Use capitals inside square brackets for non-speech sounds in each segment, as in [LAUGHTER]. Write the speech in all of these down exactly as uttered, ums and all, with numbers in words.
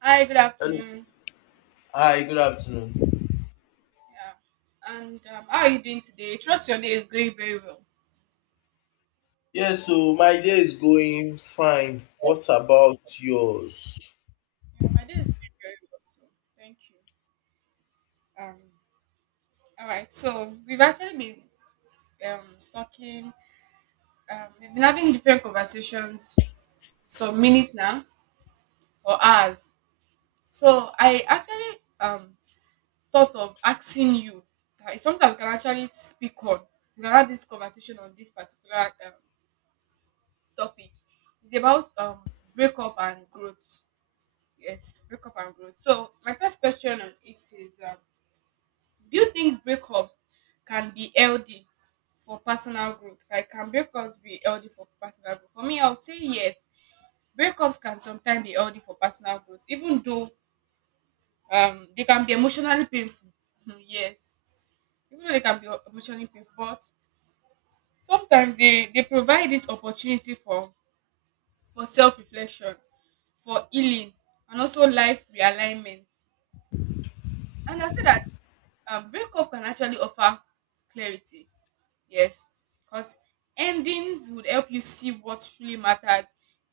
Hi, good Hello. afternoon. Hi, good afternoon. Yeah, and um, how are you doing today? Trust your day is going very well. Yes, so my day is going fine. What about yours? Yeah, my day is going very well. So thank you. Um, all right. So we've actually been um talking. Um, we've been having different conversations some minutes now or hours. So I actually um thought of asking you. That It's something that we can actually speak on. We can have this conversation on this particular um, topic. It's about um breakup and growth. Yes, breakup and growth. So my first question on it is: um, do you think breakups can be healthy for personal growth? Like, can breakups be healthy for personal growth? For me, I'll say yes. Breakups can sometimes be healthy for personal growth, even though um they can be emotionally painful. Hmm, yes, even though they can be emotionally painful, but sometimes they they provide this opportunity for for self reflection, for healing, and also life realignment. And I say that um, breakup can actually offer clarity. Yes, because endings would help you see what truly matters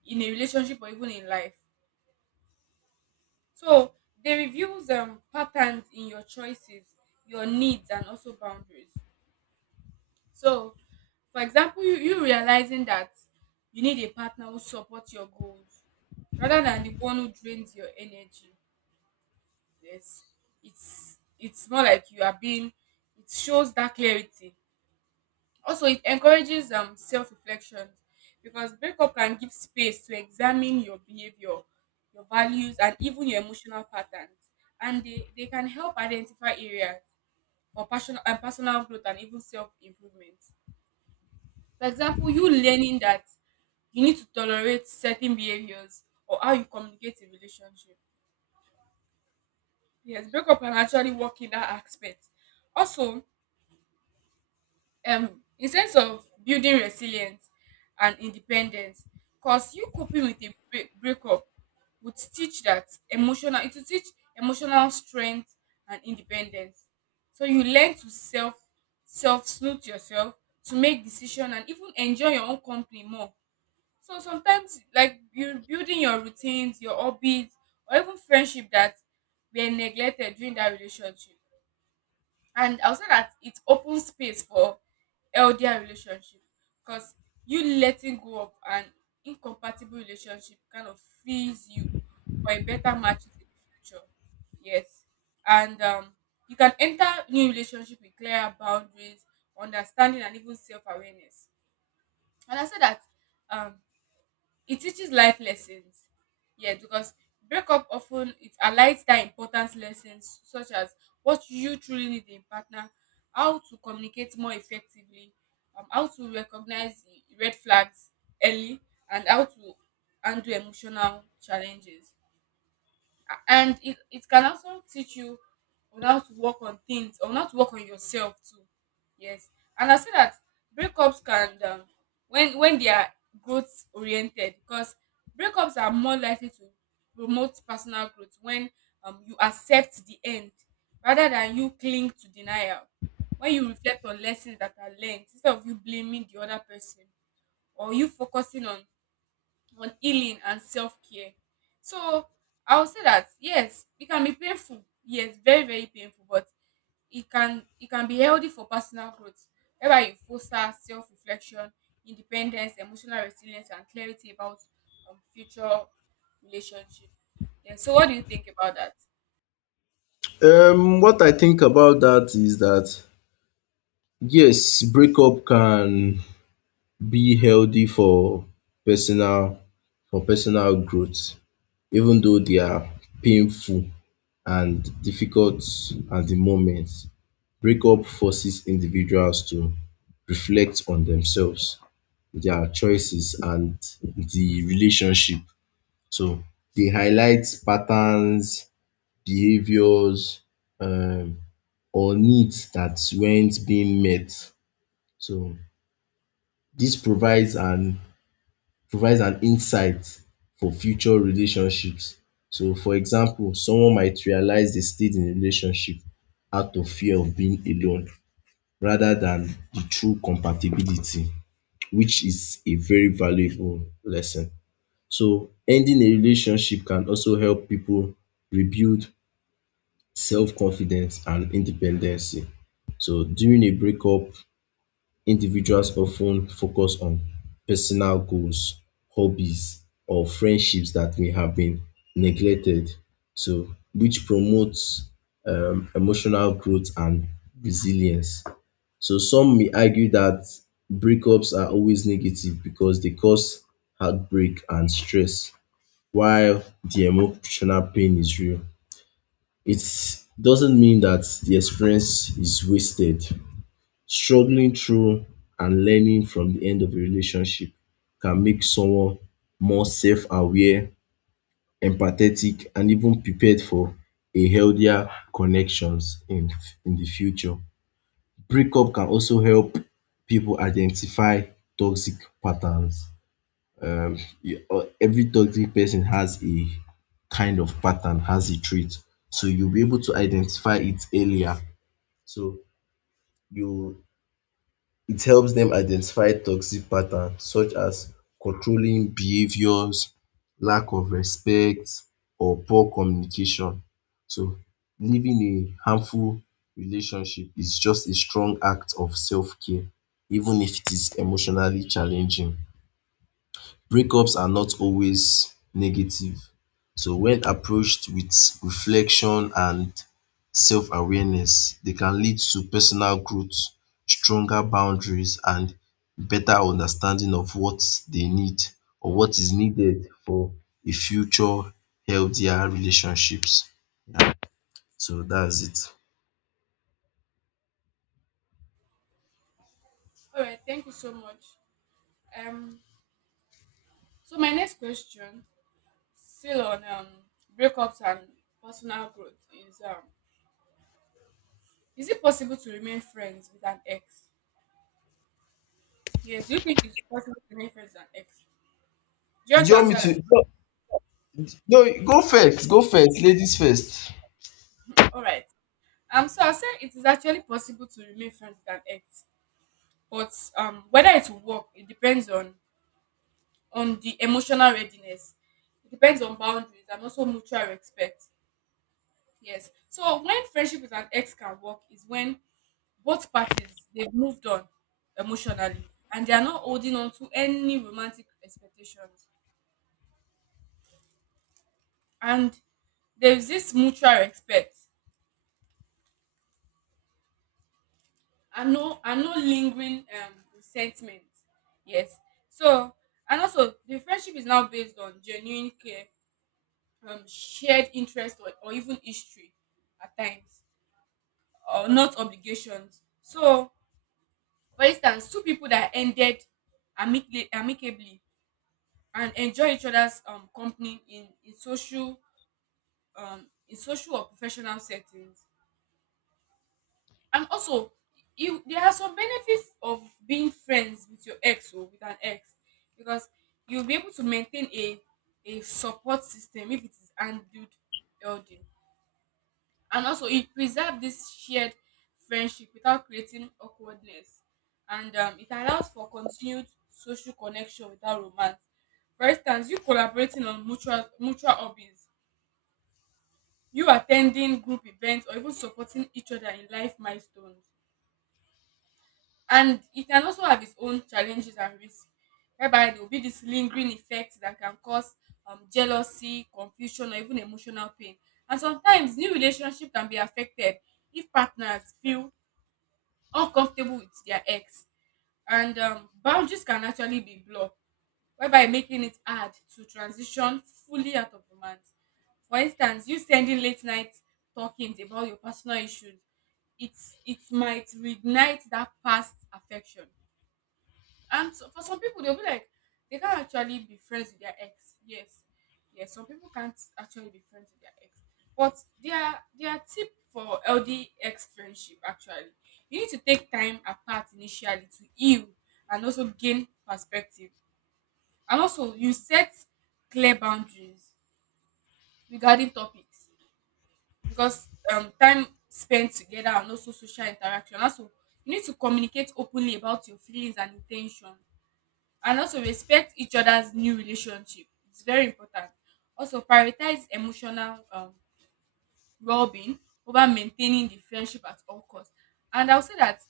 in a relationship or even in life. So they reveal um, patterns in your choices, your needs, and also boundaries. So, for example, you, you realizing that you need a partner who supports your goals rather than the one who drains your energy. Yes, it's it's more like you are being. It shows that clarity. Also, it encourages um, self reflection, because breakup can give space to examine your behavior, your values, and even your emotional patterns. And they, they can help identify areas for personal and personal growth and even self improvement. For example, you learning that you need to tolerate certain behaviors or how you communicate in relationship. Yes, breakup can actually work in that aspect. Also, um in sense of building resilience and independence, because you coping with a break, breakup would teach that emotional it will teach emotional strength and independence, so you learn to self self snoot yourself, to make decision and even enjoy your own company more. So sometimes like you are building your routines, your hobbies, or even friendship that were neglected during that relationship. And also that it opens space for healthier relationship, because you letting go of an incompatible relationship kind of frees you for a better matches in the future. Yes, and um, you can enter new relationship with clearer boundaries, understanding, and even self-awareness. And I say that um, it teaches life lessons. Yes, because breakup often it highlights that important lessons, such as what you truly need in partner, how to communicate more effectively, um, how to recognize red flags early, and how to handle emotional challenges. And it, it can also teach you on how to work on things, on how to work on yourself too. Yes, and I say that breakups can, um, when when they are growth oriented, because breakups are more likely to promote personal growth when, um, you accept the end rather than you cling to denial, when you reflect on lessons that are learned instead of you blaming the other person, or you focusing on on healing and self-care. So I would say that yes, it can be painful. Yes, very, very painful, but it can it can be healthy for personal growth. Whereby you foster self-reflection, independence, emotional resilience, and clarity about um, future relationship. Yeah, so what do you think about that? Um, what I think about that is that yes, breakup can be healthy for personal for personal growth, even though they are painful and difficult at the moment. Breakup forces individuals to reflect on themselves, their choices, and the relationship. So they highlight patterns, behaviors, um, or needs that weren't being met. So this provides an provides an insight for future relationships. So for example, someone might realize they stayed in a relationship out of fear of being alone rather than the true compatibility, which is a very valuable lesson. So ending a relationship can also help people rebuild self-confidence and independency. So during a breakup, individuals often focus on personal goals, hobbies or friendships that may have been neglected. So which promotes um emotional growth and resilience. So some may argue that breakups are always negative because they cause heartbreak and stress while the emotional pain is real. It doesn't mean that the experience is wasted. Struggling through and learning from the end of a relationship can make someone more self-aware, empathetic and even prepared for a healthier connections in in the future. Breakup can also help people identify toxic patterns. Um you- uh, every toxic person has a kind of pattern, has a trait. So you'll be able to identify it earlier, so you it helps them identify toxic patterns such as controlling behaviours, lack of respect or poor communication. So leaving a harmful relationship is just a strong act of self care even if it is emotionally challenging. Breakups are not always negative. So when approached with reflection and self-awareness, they can lead to personal growth, stronger boundaries and better understanding of what they need or what is needed for a future healthier relationships. Yeah, so that's it. All right, thank you so much. Um, so my next question, still on um, breakups and personal growth, is, um, is it possible to remain friends with an ex? Yes. Do you think it's possible to remain friends with an ex? Do you Do want you to want answer me that? to? No, no, go first. Go first. Ladies first. All right. Um. So I said it is actually possible to remain friends with an ex, but um, whether it will work, it depends on on the emotional readiness. It depends on boundaries and also mutual respect. Yes. So when friendship with an ex can work is when both parties they've moved on emotionally, and they are not holding on to any romantic expectations, and there's this mutual respect, and no and no lingering um resentment. Yes, so, and also, the friendship is now based on genuine care, um shared interest, or, or even history at times, or not obligations. So for instance, two people that ended amicably, amicably and enjoy each other's um company in in social um in social or professional settings. And also, you there are some benefits of being friends with your ex or with an ex, because you'll be able to maintain a a support system if it is handled healthy. And also, it preserve this shared friendship without creating awkwardness. And um, it allows for continued social connection without romance. For instance, you collaborating on mutual mutual hobbies, you attending group events, or even supporting each other in life milestones. And it can also have its own challenges and risks, whereby there will be this lingering effect that can cause um, jealousy, confusion, or even emotional pain. And sometimes new relationship can be affected if partners feel uncomfortable with their ex, and um, boundaries can actually be blocked, whereby making it hard to transition fully out of romance. For instance, you sending late night talkings about your personal issues, it's it might reignite that past affection. And so- for some people, they'll be like, they can't actually be friends with their ex. Yes, yes. Some people can't actually be friends with their ex. But their their tip for L D X friendship actually, you need to take time apart initially to heal, and also gain perspective. And also, you set clear boundaries regarding topics, because um time spent together and also social interaction. Also, you need to communicate openly about your feelings and intention, and also respect each other's new relationship, it's very important. Also prioritize emotional um well-being over maintaining the friendship at all costs. And I'll say that,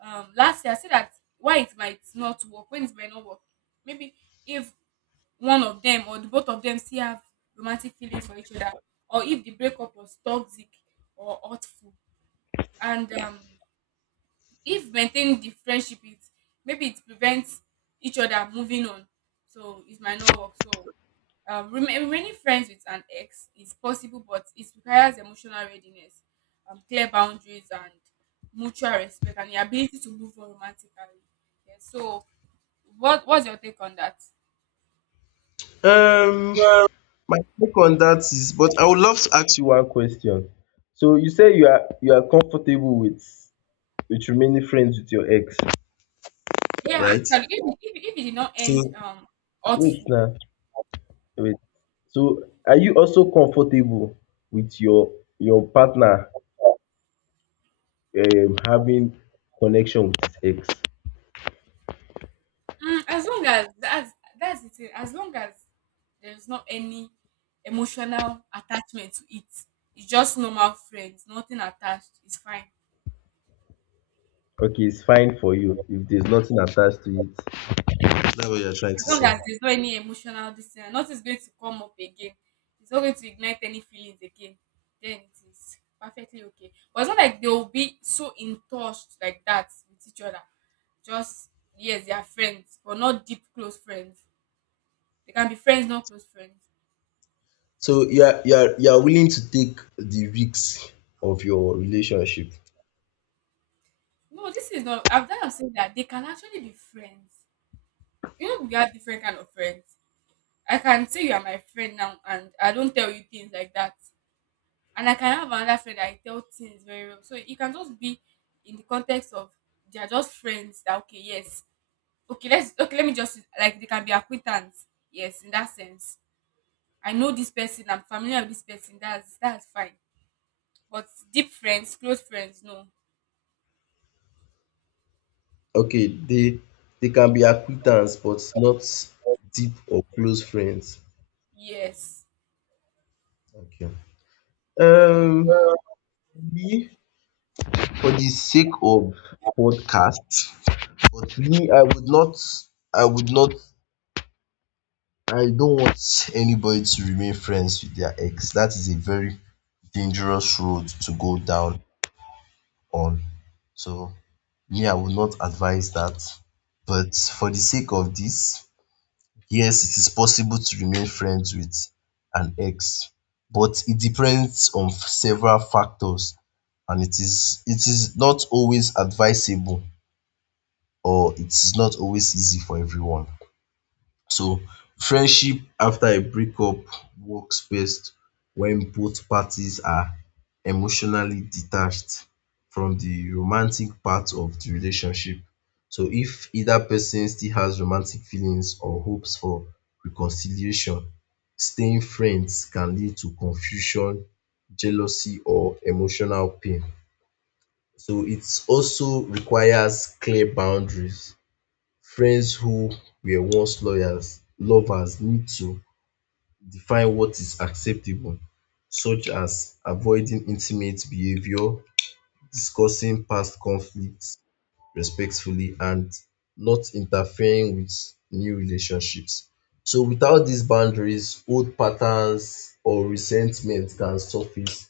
um lastly, I say that, why it might not work when it might not work, maybe if one of them or the both of them still have romantic feelings for each other, or if the breakup was toxic or hurtful. And um if maintaining the friendship, it maybe it prevents each other moving on, so it might not work. So, um, rema- remaining friends with an ex is possible, but it requires emotional readiness, um, clear boundaries and mutual respect, and the ability to move on romantically. Yes, so what what's your take on that? Um, My take on that is, but I would love to ask you one question. So you say you are you are comfortable with with remaining friends with your ex, Yeah, right? actually, if, if, if it did not end So um wait hurtful. now, wait. So are you also comfortable with your your partner um having connection with his ex? Mm, as long as that's that's the thing. As long as there's not any emotional attachment to it, it's just normal friends, nothing attached. It's fine. Okay, it's fine for you if there's nothing attached to it. That what you're trying to As long say? as there's not any emotional distance, nothing's going to come up again. It's not going to ignite any feelings again. Then it is perfectly okay. But it's not like they'll be so in touch like that with each other. Just yes, they are friends, but not deep close friends. They can be friends, not close friends. So you are you are you are willing to take the risks of your relationship. No, this is not. I've done saying that they can actually be friends. You know, we are different kind of friends. I can say you are my friend now, and I don't tell you things like that. And I can have another friend that I tell things very well. So it can just be in the context of they are just friends. That okay, yes, okay, let's okay. Let me just, like, they can be acquaintance. Yes, in that sense, I know this person. I'm familiar with this person. That's that's fine. But deep friends, close friends, no. Okay, they they can be acquaintance but not deep or close friends. Yes. Okay. Um, All Me for the sake of podcast, but me I would not I would not I don't want anybody to remain friends with their ex. That is a very dangerous road to go down on. So me I would not advise that. But for the sake of this, yes, it is possible to remain friends with an ex, but it depends on f- several factors and it is it is not always advisable or it is not always easy for everyone. So friendship after a breakup works best when both parties are emotionally detached from the romantic part of the relationship. So if either person still has romantic feelings or hopes for reconciliation, staying friends can lead to confusion, jealousy or emotional pain. So it also requires clear boundaries. Friends who were once lawyers lovers need to define what is acceptable, such as avoiding intimate behavior, discussing past conflicts respectfully, and not interfering with new relationships. So without these boundaries, old patterns or resentment can surface.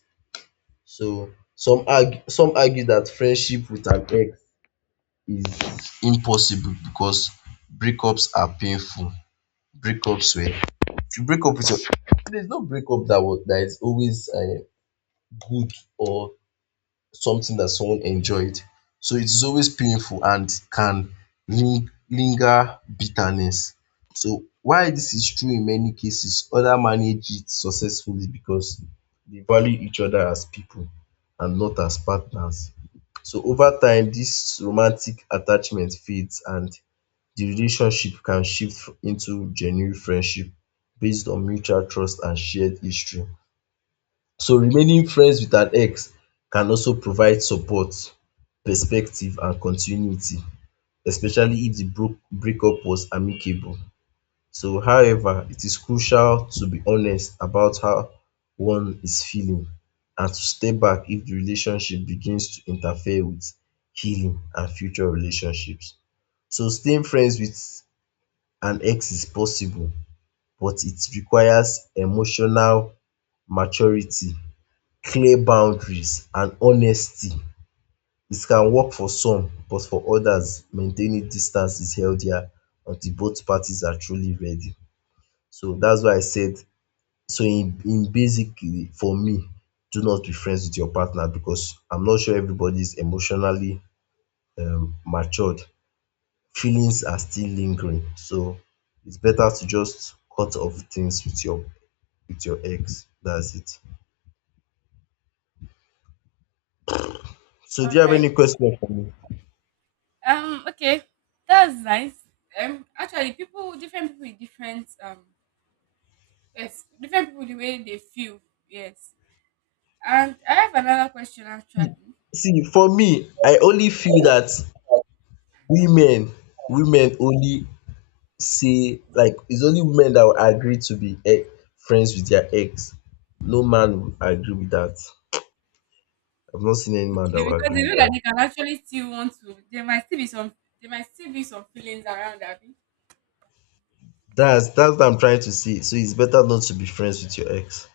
So some argue some argue that friendship with an ex is impossible because breakups are painful. Breakups, ups were if you break up with your there's no breakup that was that is always uh, good or something that someone enjoyed. So it is always painful and can ling- linger bitterness. So while this is true in many cases, others manage it successfully because they value each other as people and not as partners. So over time this romantic attachment fades and the relationship can shift into genuine friendship based on mutual trust and shared history. So remaining friends with an ex can also provide support, perspective and continuity, especially if di broke breakup was amicable. So however, it is crucial to be honest about how one is feeling and to step back if the relationship begins to interfere with healing and future relationships. So staying friends with and X is possible, but it requires emotional maturity, clear boundaries, and honesty. It can work for some, but for others, maintaining distance is healthier until both parties are truly ready. So that's why I said, so in in basically, for me, do not be friends with your partner because I'm not sure everybody is emotionally um matured. Feelings are still lingering. So it's better to just cut off things with your with your ex. That's it. So do you have right. any question for me? Um, okay, that's nice. Um, actually, people, different people with different, um, yes, different people the way they feel, yes. And I have another question actually. See, for me, I only feel that women, women only, say like it's only women that will agree to be e friends with their ex. No man will agree with that. I've not seen any man that Okay, will because agree they with know that they that. can actually still want to, there might still be some, there might still be some feelings around that. That's that's what I'm trying to say. So it's better not to be friends with your ex.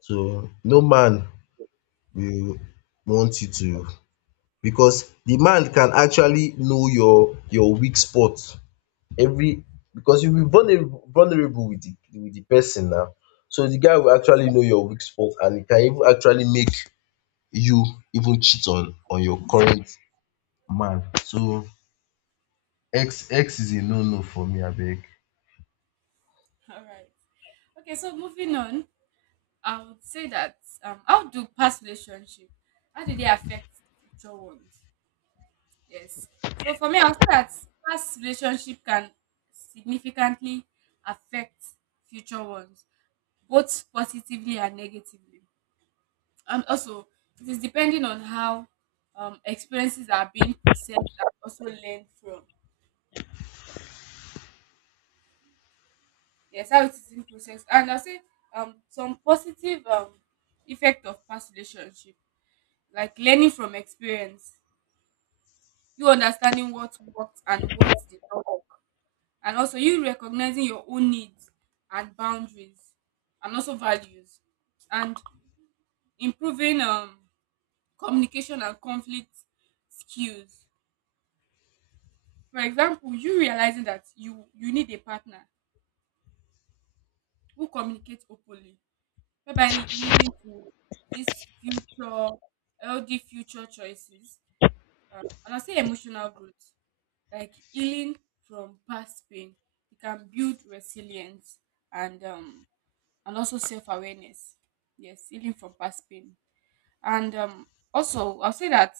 So no man will want you to, because the man can actually know your your weak spot. Every Because you will be vulnerable vulnerable with the with the person now. So the guy will actually know your weak spot and it can even actually make you even cheat on on your current man. So X X is a no no for me abeg. All right. Okay, so moving on, I would say that, um, how do past relationship, how do they affect future ones? Yes. So for me, I'll say that past relationship can significantly affect future ones, both positively and negatively. And also, it is depending on how, um, experiences are being processed and also learned from. Yes, how it is being processed. And I'll say um, some positive um, effect of past relationship, like learning from experience, you understanding what worked and what did, and also you recognizing your own needs and boundaries and also values, and improving um, communication and conflict skills. For example, you realizing that you you need a partner who communicates openly, whereby leading to this future healthy future choices. um, and I say emotional growth, like healing from past pain, it can build resilience, and um and also self awareness. Yes, healing from past pain. And um, also, I'll say that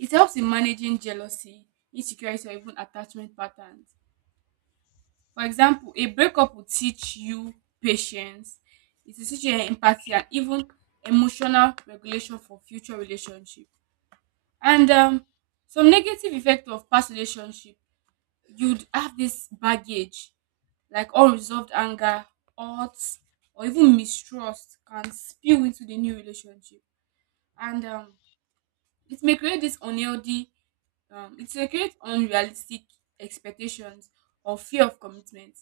it helps in managing jealousy, insecurity, or even attachment patterns. For example, a breakup will teach you patience, it will teach you empathy, and even emotional regulation for future relationship. And um, Some negative effect of past relationship, you'd have this baggage like unresolved anger, odds, or even mistrust can spill into the new relationship, and um, it may create this unhealthy, um, it may create unrealistic expectations or fear of commitment.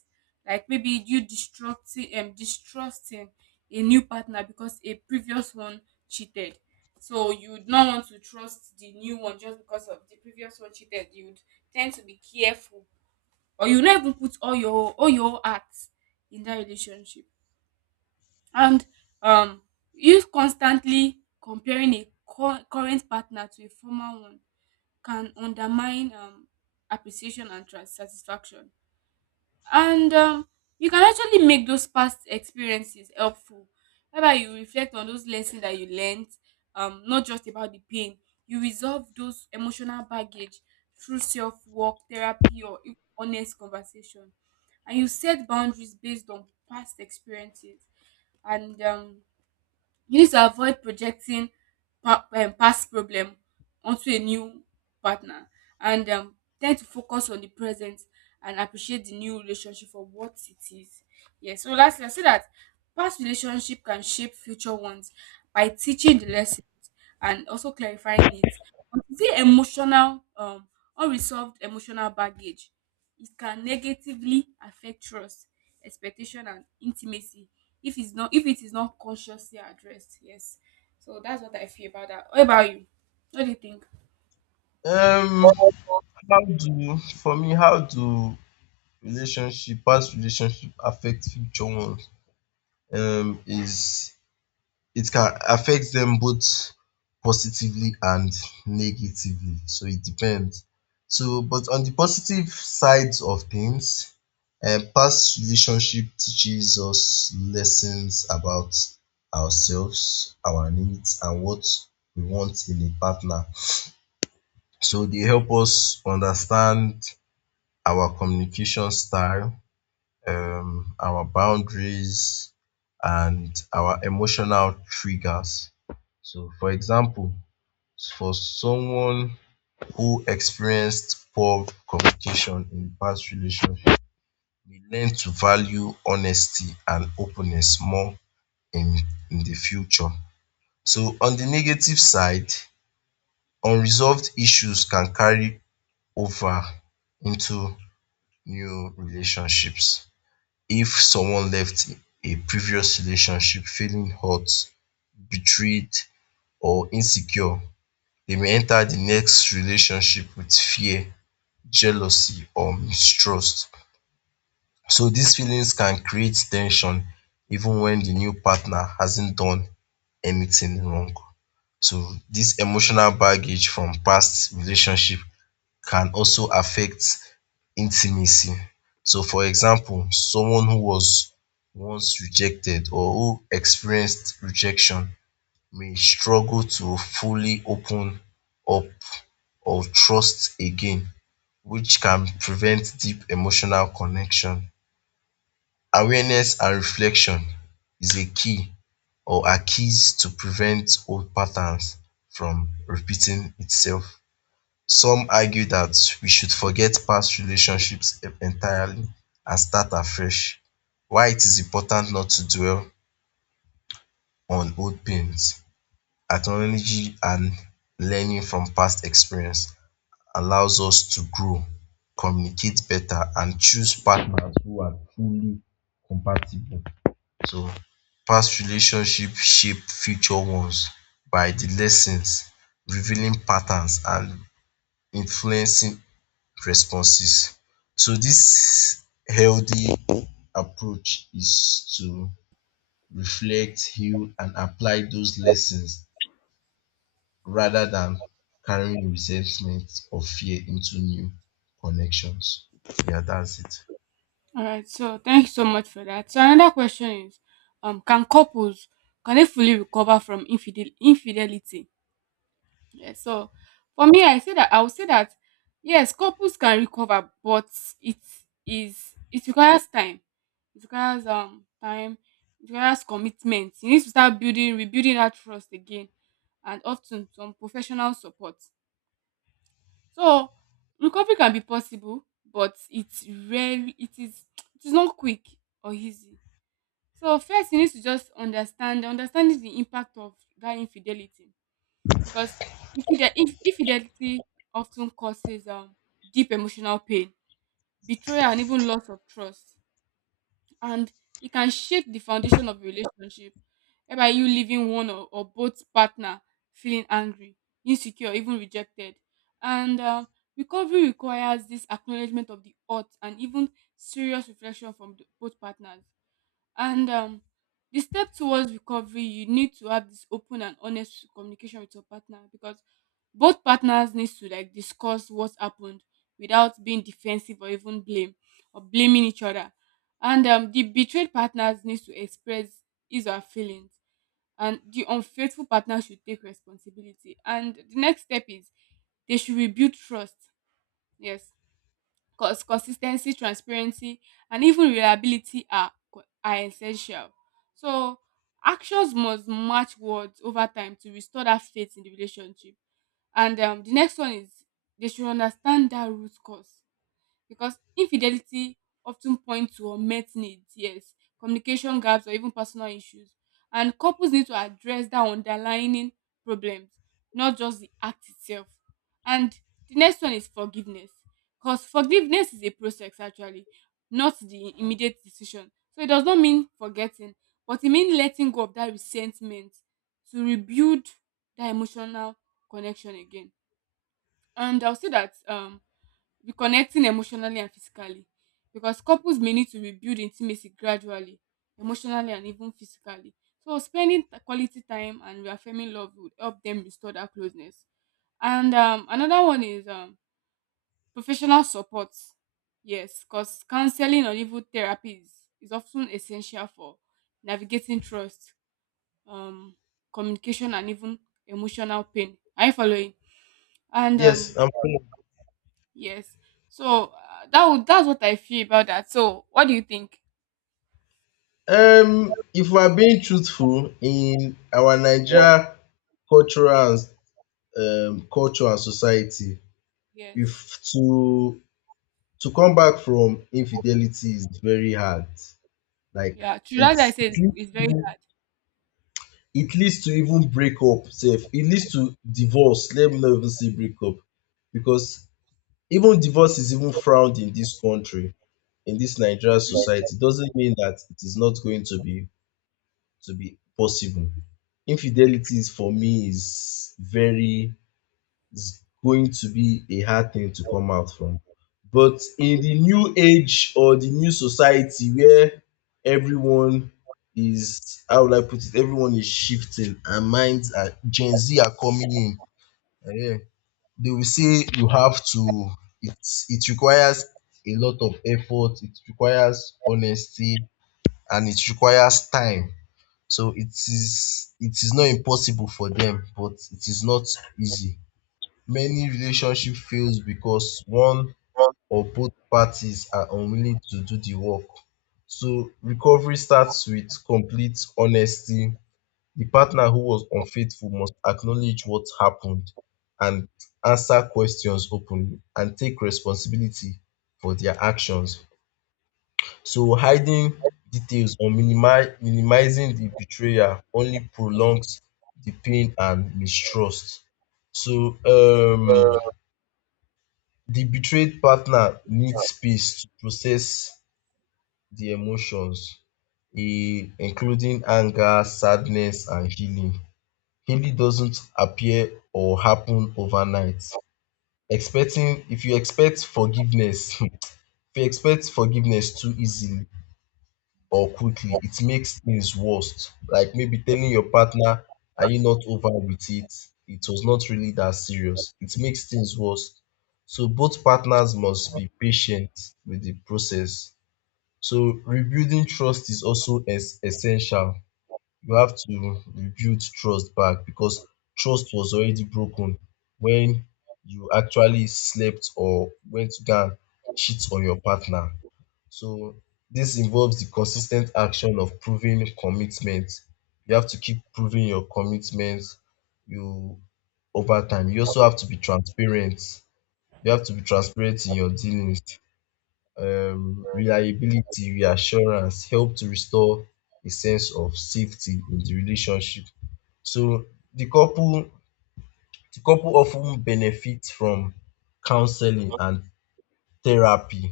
Like maybe you distrusting, um, distrusting a new partner because a previous one cheated. So you would not want to trust the new one just because of the previous one cheated. You would tend to be careful or you not even put all your all your whole heart in that relationship and um if constantly comparing a cur current partner to a former one can undermine um appreciation and tra- satisfaction. And um, You can actually make those past experiences helpful whereby you reflect on those lessons that you learned, um, not just about the pain. You resolve those emotional baggage through self-work therapy or even honest conversation, and you set boundaries based on past experiences, and um, you need to avoid projecting pa- um, past problem onto a new partner, and um, tend to focus on the present and appreciate the new relationship for what it is. Yeah, so lastly, I say that past relationship can shape future ones by teaching the lessons and also clarifying it, is it emotional um unresolved emotional baggage? It can negatively affect trust, expectation and intimacy if it's not if it is not consciously addressed. Yes. So that's what I feel about that. What about you? What do you think? Um All how do for me how do relationship past relationship affect future ones? um is It can affect them both positively and negatively. So it depends. So but on the positive sides of things, um past relationship teaches us lessons about ourselves, our needs and what we want in a partner. So they help us understand our communication style, um, our boundaries and our emotional triggers. So, for example, for someone who experienced poor communication in past relationship may learn to value honesty and openness more in in the future. So, on the negative side, unresolved issues can carry over into new relationships. If someone left a previous relationship feeling hurt, betrayed or insecure, dem may enter the next relationship with fear, jealousy or mistrust. So these feelings can create ten sion even when the new partner hasn't done anything wrong. So this emotional baggage from past relationship can also affect intimacy. So for example, someone who was once rejected or who experienced rejection may struggle to fully open up or trust again, which can prevent deep emotional connection. Awareness and reflection is a key or are keys to prevent old patterns from repeating itself. Some argue that we should forget past relationships entirely and start afresh, while it is important not to dwell on old pains. Acknowledging and learning from past experience allows us to grow, communicate better, and choose partners who are truly compatible. So, past relationships shape future ones by the lessons, revealing patterns, and influencing responses. So this healthy approach is to reflect, heal, and apply those lessons rather than carrying resentment or fear into new connections. Yeah, that's it. right, so thank you so much for that. So another question is, um, can couples can they fully recover from infidel infidelity? Yes, so for me, I say that I would say that yes, couples can recover, but it is it requires time. It requires um time. It requires commitment. You need to start building, rebuilding that trust again, and often some professional support. So recovery can be possible, but it's rarely it is it is not quick or easy. So first, you need to just understand understanding the impact of that infidelity because infide- inf- infidelity often causes um, deep emotional pain, betrayal, and even loss of trust. And it can shake the foundation of a relationship, whereby you leaving one or, or both partner feeling angry, insecure, even rejected. And um, Recovery requires this acknowledgement of the hurt and even serious reflection from the, both partners. And um, The step towards recovery, you need to have this open and honest communication with your partner because both partners need to like discuss what happened without being defensive or even blame or blaming each other. And um, The betrayed partners needs to express his or her feelings, and the unfaithful partner should take responsibility. And the next step is they should rebuild trust. Yes, Cause consistency, transparency, and even reliability are co- are essential. So actions must match words over time to restore that faith in the relationship. And um, The next one is they should understand that root cause because infidelity often points to unmet needs, yes, communication gaps, or even personal issues. And couples need to address that underlying problems, not just the act itself. And the next one is forgiveness, because forgiveness is a process actually, not the immediate decision. So it does not mean forgetting, but it means letting go of that resentment to rebuild that emotional connection again. And I'll say that um, reconnecting emotionally and physically because couples may need to rebuild intimacy gradually, emotionally and even physically. So spending t- quality time and reaffirming love would help them restore that closeness. And um, another one is um, professional support. Yes, because counseling or even therapy is, is often essential for navigating trust, um, communication, and even emotional pain. Are you following? And Yes, um, I'm cool. Yes. So uh, that would, that's what I feel about that. So what do you think? Um, if we're being truthful, in our Nigeria cultural and, um, culture and society, Yes. if to to come back from infidelity is very hard. Like Yeah. To that I it's said it's very. it leads to even break up sef. It leads to divorce. Let me not even say break up because even divorce is even frowned in this country, in this Nigerian society. Doesn't mean that it is not going to be to be possible. Infidelity is, for me, is very, is going to be a hard thing to come out from. But in the new age or the new society where everyone is, how would I put it, everyone is shifting and minds are, Gen Z are coming in. Yeah. They will say you have to, it's, it requires a lot of effort, it requires honesty, and it requires time. So it is it is not impossible for them, but it is not easy. Many relationship fails because one or both parties are unwilling to do the work. So recovery starts with complete honesty. The partner who was unfaithful must acknowledge what happened and answer questions openly and take responsibility for their actions. So hiding details or minimi minimizing the betrayal only prolongs the pain and mistrust. So um the betrayed partner needs space to process the emotions, eh, including anger, sadness and healing. Healing doesn't appear or happen overnight. Expecting If you expect forgiveness, [LAUGHS] if you expect forgiveness too easily or quickly, it makes things worse. Like maybe telling your partner, are you not over with it? It was not really that serious. It makes things worse. So both partners must be patient with the process. So rebuilding trust is also es- essential. You have to rebuild trust back because trust was already broken when you actually slept or went to go and cheat on your partner. So this involves the consistent action of proving commitment. You have to keep proving your commitment, you over time. You also have to be transparent. You have to be transparent in your dealings. Um, reliability, reassurance help to restore a sense of safety in the relationship. So the couple the couple often benefit from counseling and therapy,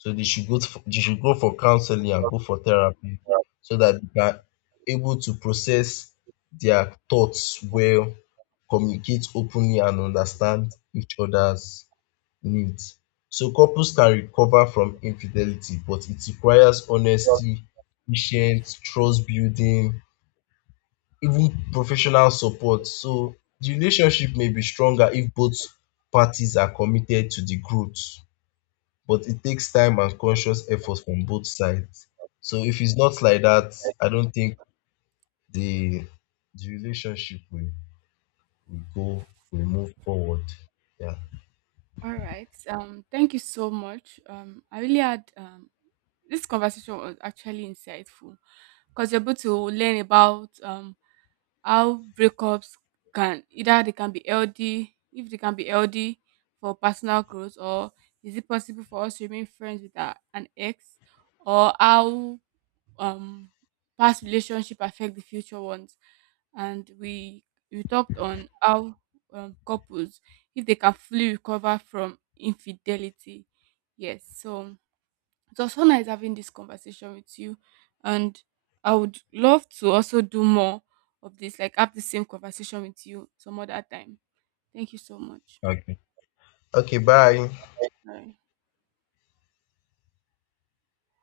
so they should go for, they should go for counseling and go for therapy Right. so that they are able to process their thoughts well, communicate openly and understand each other's needs. So couples can recover from infidelity, but it requires honesty, patience, trust building, even professional support. So the relationship may be stronger if both parties are committed to the growth, but it takes time and conscious effort from both sides. So if it's not like that, I don't think the the relationship will, will go will move forward. Yeah. All right. Um, thank you so much. Um, I really had um, this conversation was actually insightful because you're able to learn about um how breakups can either they can be healthy, if they can be healthy for personal growth, or is it possible for us to remain friends with our, an ex, or how um past relationship affect the future ones, and we we talked on how um, couples if they can fully recover from infidelity. Yes, so it was so nice having this conversation with you, and I would love to also do more of this, like have the same conversation with you some other time. Thank you so much. Okay. Okay, bye. Bye.